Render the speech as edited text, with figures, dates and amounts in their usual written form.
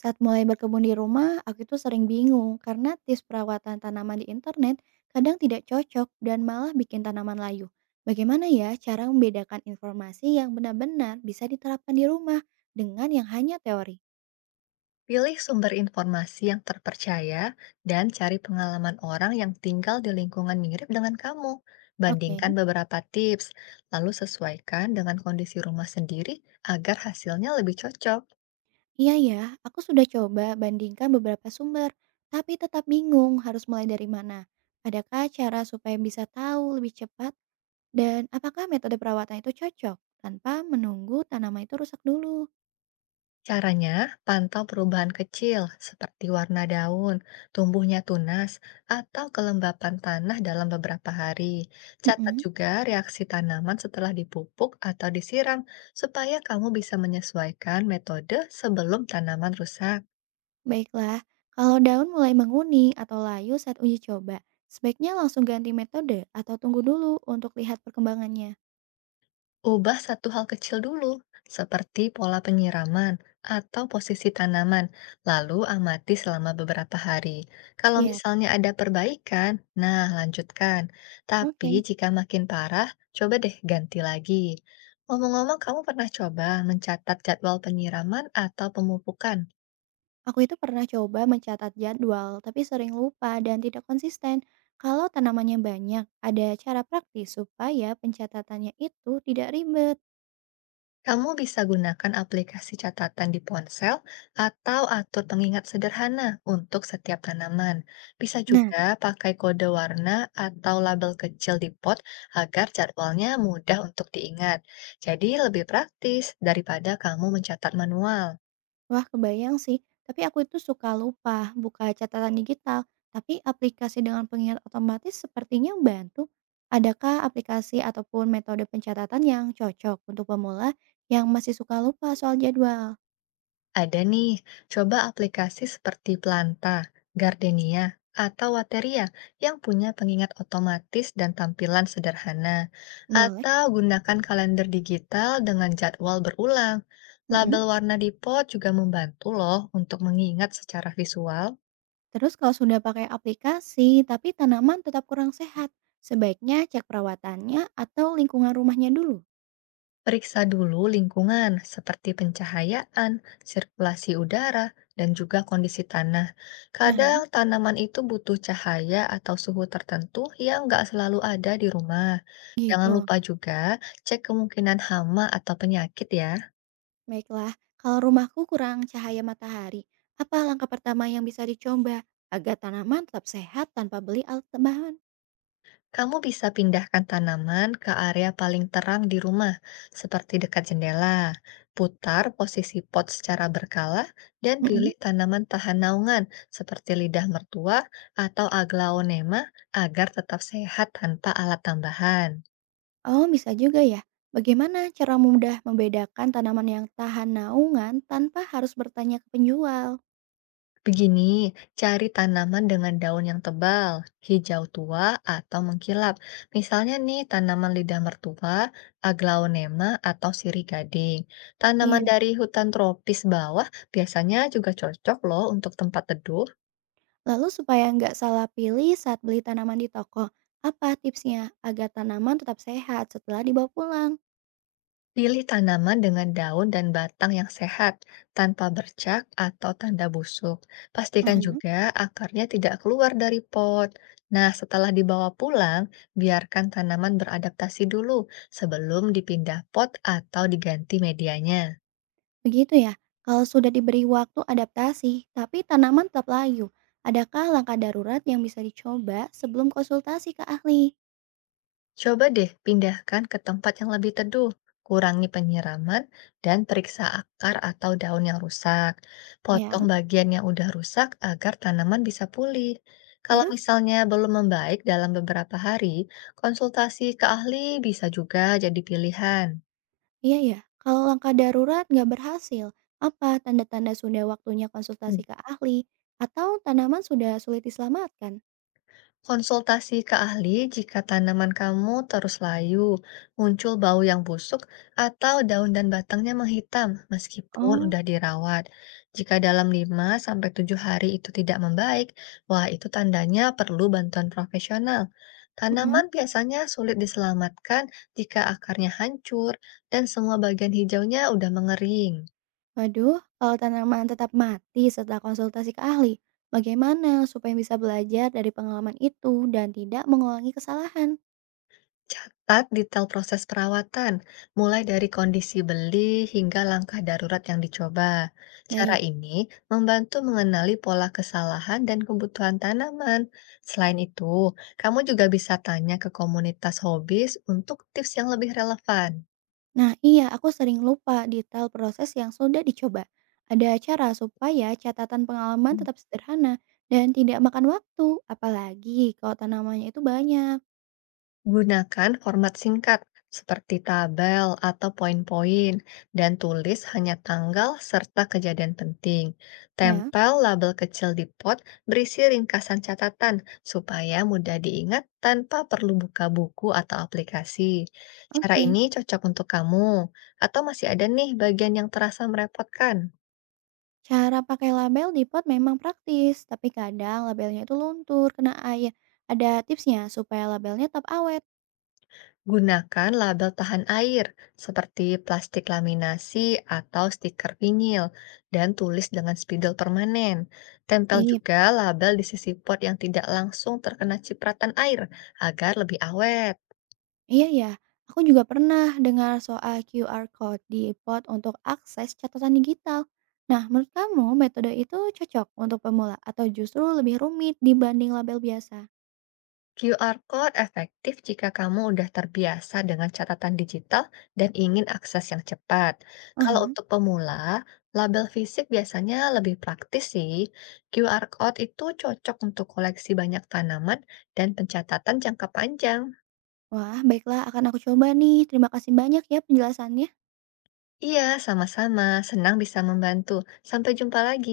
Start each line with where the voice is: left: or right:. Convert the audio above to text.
right: Saat mulai berkebun di rumah, aku itu sering bingung karena tips perawatan tanaman di internet kadang tidak cocok dan malah bikin tanaman layu. Bagaimana ya cara membedakan informasi yang benar-benar bisa diterapkan di rumah dengan yang hanya teori?
left: Pilih sumber informasi yang terpercaya dan cari pengalaman orang yang tinggal di lingkungan mirip dengan kamu.
right: Oke,
left: Bandingkan beberapa tips, lalu sesuaikan dengan kondisi rumah sendiri agar hasilnya lebih cocok.
right: iya ya, aku sudah coba bandingkan beberapa sumber, tapi tetap bingung harus mulai dari mana. Adakah cara supaya bisa tahu lebih cepat dan apakah metode perawatan itu cocok tanpa menunggu tanaman itu rusak dulu?
left: Caranya, pantau perubahan kecil seperti warna daun, tumbuhnya tunas, atau kelembapan tanah dalam beberapa hari. Catat
right: Mm-mm.
left: juga reaksi tanaman setelah dipupuk atau disiram, supaya kamu bisa menyesuaikan metode sebelum tanaman rusak.
right: Baiklah, kalau daun mulai menguning atau layu saat uji coba, sebaiknya langsung ganti metode atau tunggu dulu untuk lihat perkembangannya.
left: Ubah satu hal kecil dulu, seperti pola penyiraman atau posisi tanaman, lalu amati selama beberapa hari. Kalau
right: Siap,
left: misalnya ada perbaikan, nah lanjutkan. Tapi
right: oke.
left: jika makin parah, coba deh ganti lagi. Ngomong-ngomong, kamu pernah coba mencatat jadwal penyiraman atau pemupukan?
right: Aku itu pernah coba mencatat jadwal, tapi sering lupa dan tidak konsisten. Kalau tanamannya banyak, ada cara praktis supaya pencatatannya itu tidak ribet.
left: Kamu bisa gunakan aplikasi catatan di ponsel atau atur pengingat sederhana untuk setiap tanaman. Bisa
right: Nah,
left: juga pakai kode warna atau label kecil di pot agar jadwalnya mudah untuk diingat. Jadi lebih praktis daripada kamu mencatat manual.
right: wah, kebayang sih. Tapi aku itu suka lupa buka catatan digital. Tapi aplikasi dengan pengingat otomatis sepertinya membantu. Adakah aplikasi ataupun metode pencatatan yang cocok untuk pemula yang masih suka lupa soal jadwal?
left: Ada nih, coba aplikasi seperti Planta, Gardenia, atau Wateria yang punya pengingat otomatis dan tampilan sederhana.
right: Boleh.
left: Atau gunakan kalender digital dengan jadwal berulang.
right: Mm-mm.
left: Label warna di pot juga membantu loh untuk mengingat secara visual.
right: Terus kalau sudah pakai aplikasi tapi tanaman tetap kurang sehat, sebaiknya cek perawatannya atau lingkungan rumahnya dulu.
left: Periksa dulu lingkungan seperti pencahayaan, sirkulasi udara, dan juga kondisi tanah. Kadang
right: Nah,
left: tanaman itu butuh cahaya atau suhu tertentu yang nggak selalu ada di rumah. Jangan
right: gitu.
left: lupa juga cek kemungkinan hama atau penyakit ya.
right: Baiklah, kalau rumahku kurang cahaya matahari, apa langkah pertama yang bisa dicoba agar tanaman tetap sehat tanpa beli alat tambahan?
left: Kamu bisa pindahkan tanaman ke area paling terang di rumah, seperti dekat jendela. Putar posisi pot secara berkala dan pilih
right: Mm-mm.
left: tanaman tahan naungan seperti lidah mertua atau aglaonema agar tetap sehat tanpa alat tambahan.
right: Oh, bisa juga ya. Bagaimana cara mudah membedakan tanaman yang tahan naungan tanpa harus bertanya ke penjual?
left: Begini, cari tanaman dengan daun yang tebal, hijau tua, atau mengkilap. Misalnya nih, tanaman lidah mertua, aglaonema, atau sirih gading. Tanaman
right: Iya.
left: dari hutan tropis bawah biasanya juga cocok loh untuk tempat teduh.
right: Lalu supaya nggak salah pilih saat beli tanaman di toko, apa tipsnya agar tanaman tetap sehat setelah dibawa pulang?
left: Pilih tanaman dengan daun dan batang yang sehat, tanpa bercak atau tanda busuk. Pastikan juga akarnya tidak keluar dari pot. Nah, setelah dibawa pulang, biarkan tanaman beradaptasi dulu sebelum dipindah pot atau diganti medianya.
right: Begitu ya, kalau sudah diberi waktu adaptasi, tapi tanaman tetap layu, adakah langkah darurat yang bisa dicoba sebelum konsultasi ke ahli?
left: Coba deh pindahkan ke tempat yang lebih teduh, kurangi penyiraman, dan periksa akar atau daun yang rusak. Potong
right: Ya,
left: bagian yang udah rusak agar tanaman bisa pulih. Kalau
right: terus?
left: misalnya belum membaik dalam beberapa hari, konsultasi ke ahli bisa juga jadi pilihan.
right: Iya ya, kalau langkah darurat nggak berhasil, apa tanda-tanda sudah waktunya konsultasi ke ahli? Atau tanaman sudah sulit diselamatkan?
left: Konsultasi ke ahli jika tanaman kamu terus layu, muncul bau yang busuk, atau daun dan batangnya menghitam meskipun
right: Oh,
left: udah dirawat. Jika dalam 5 sampai 7 hari itu tidak membaik, wah itu tandanya perlu bantuan profesional.
right: mm.
left: Tanaman biasanya sulit diselamatkan jika akarnya hancur dan semua bagian hijaunya udah mengering.
right: Waduh, kalau tanaman tetap mati setelah konsultasi ke ahli, bagaimana supaya bisa belajar dari pengalaman itu dan tidak mengulangi kesalahan?
left: Catat detail proses perawatan, mulai dari kondisi beli hingga langkah darurat yang dicoba. Cara
right: Baik.
left: ini membantu mengenali pola kesalahan dan kebutuhan tanaman. Selain itu, kamu juga bisa tanya ke komunitas hobis untuk tips yang lebih relevan.
right: Nah iya, aku sering lupa detail proses yang sudah dicoba. Ada cara supaya catatan pengalaman tetap sederhana dan tidak makan waktu, apalagi kalau tanamannya itu banyak.
left: Gunakan format singkat seperti tabel atau poin-poin dan tulis hanya tanggal serta kejadian penting.
right: Ya,
left: Tempel label kecil di pot berisi ringkasan catatan supaya mudah diingat tanpa perlu buka buku atau aplikasi. Cara
right: oke.
left: ini cocok untuk kamu, atau masih ada nih bagian yang terasa merepotkan?
right: Cara pakai label di pot memang praktis, tapi kadang labelnya itu luntur, kena air. Ada tipsnya supaya labelnya tetap awet.
left: Gunakan label tahan air seperti plastik laminasi atau stiker vinil dan tulis dengan spidol permanen. Tempel
right: Sip.
left: juga label di sisi pot yang tidak langsung terkena cipratan air agar lebih awet.
right: Iya ya, aku juga pernah dengar soal QR Code di pot untuk akses catatan digital. Nah, menurut kamu metode itu cocok untuk pemula atau justru lebih rumit dibanding label biasa?
left: QR Code efektif jika kamu udah terbiasa dengan catatan digital dan ingin akses yang cepat. Kalau
right: Aha.
left: untuk pemula, label fisik biasanya lebih praktis sih. QR Code itu cocok untuk koleksi banyak tanaman dan pencatatan jangka panjang.
right: Wah, baiklah akan aku coba nih. Terima kasih banyak ya penjelasannya.
left: Iya, sama-sama. Senang bisa membantu. Sampai jumpa lagi.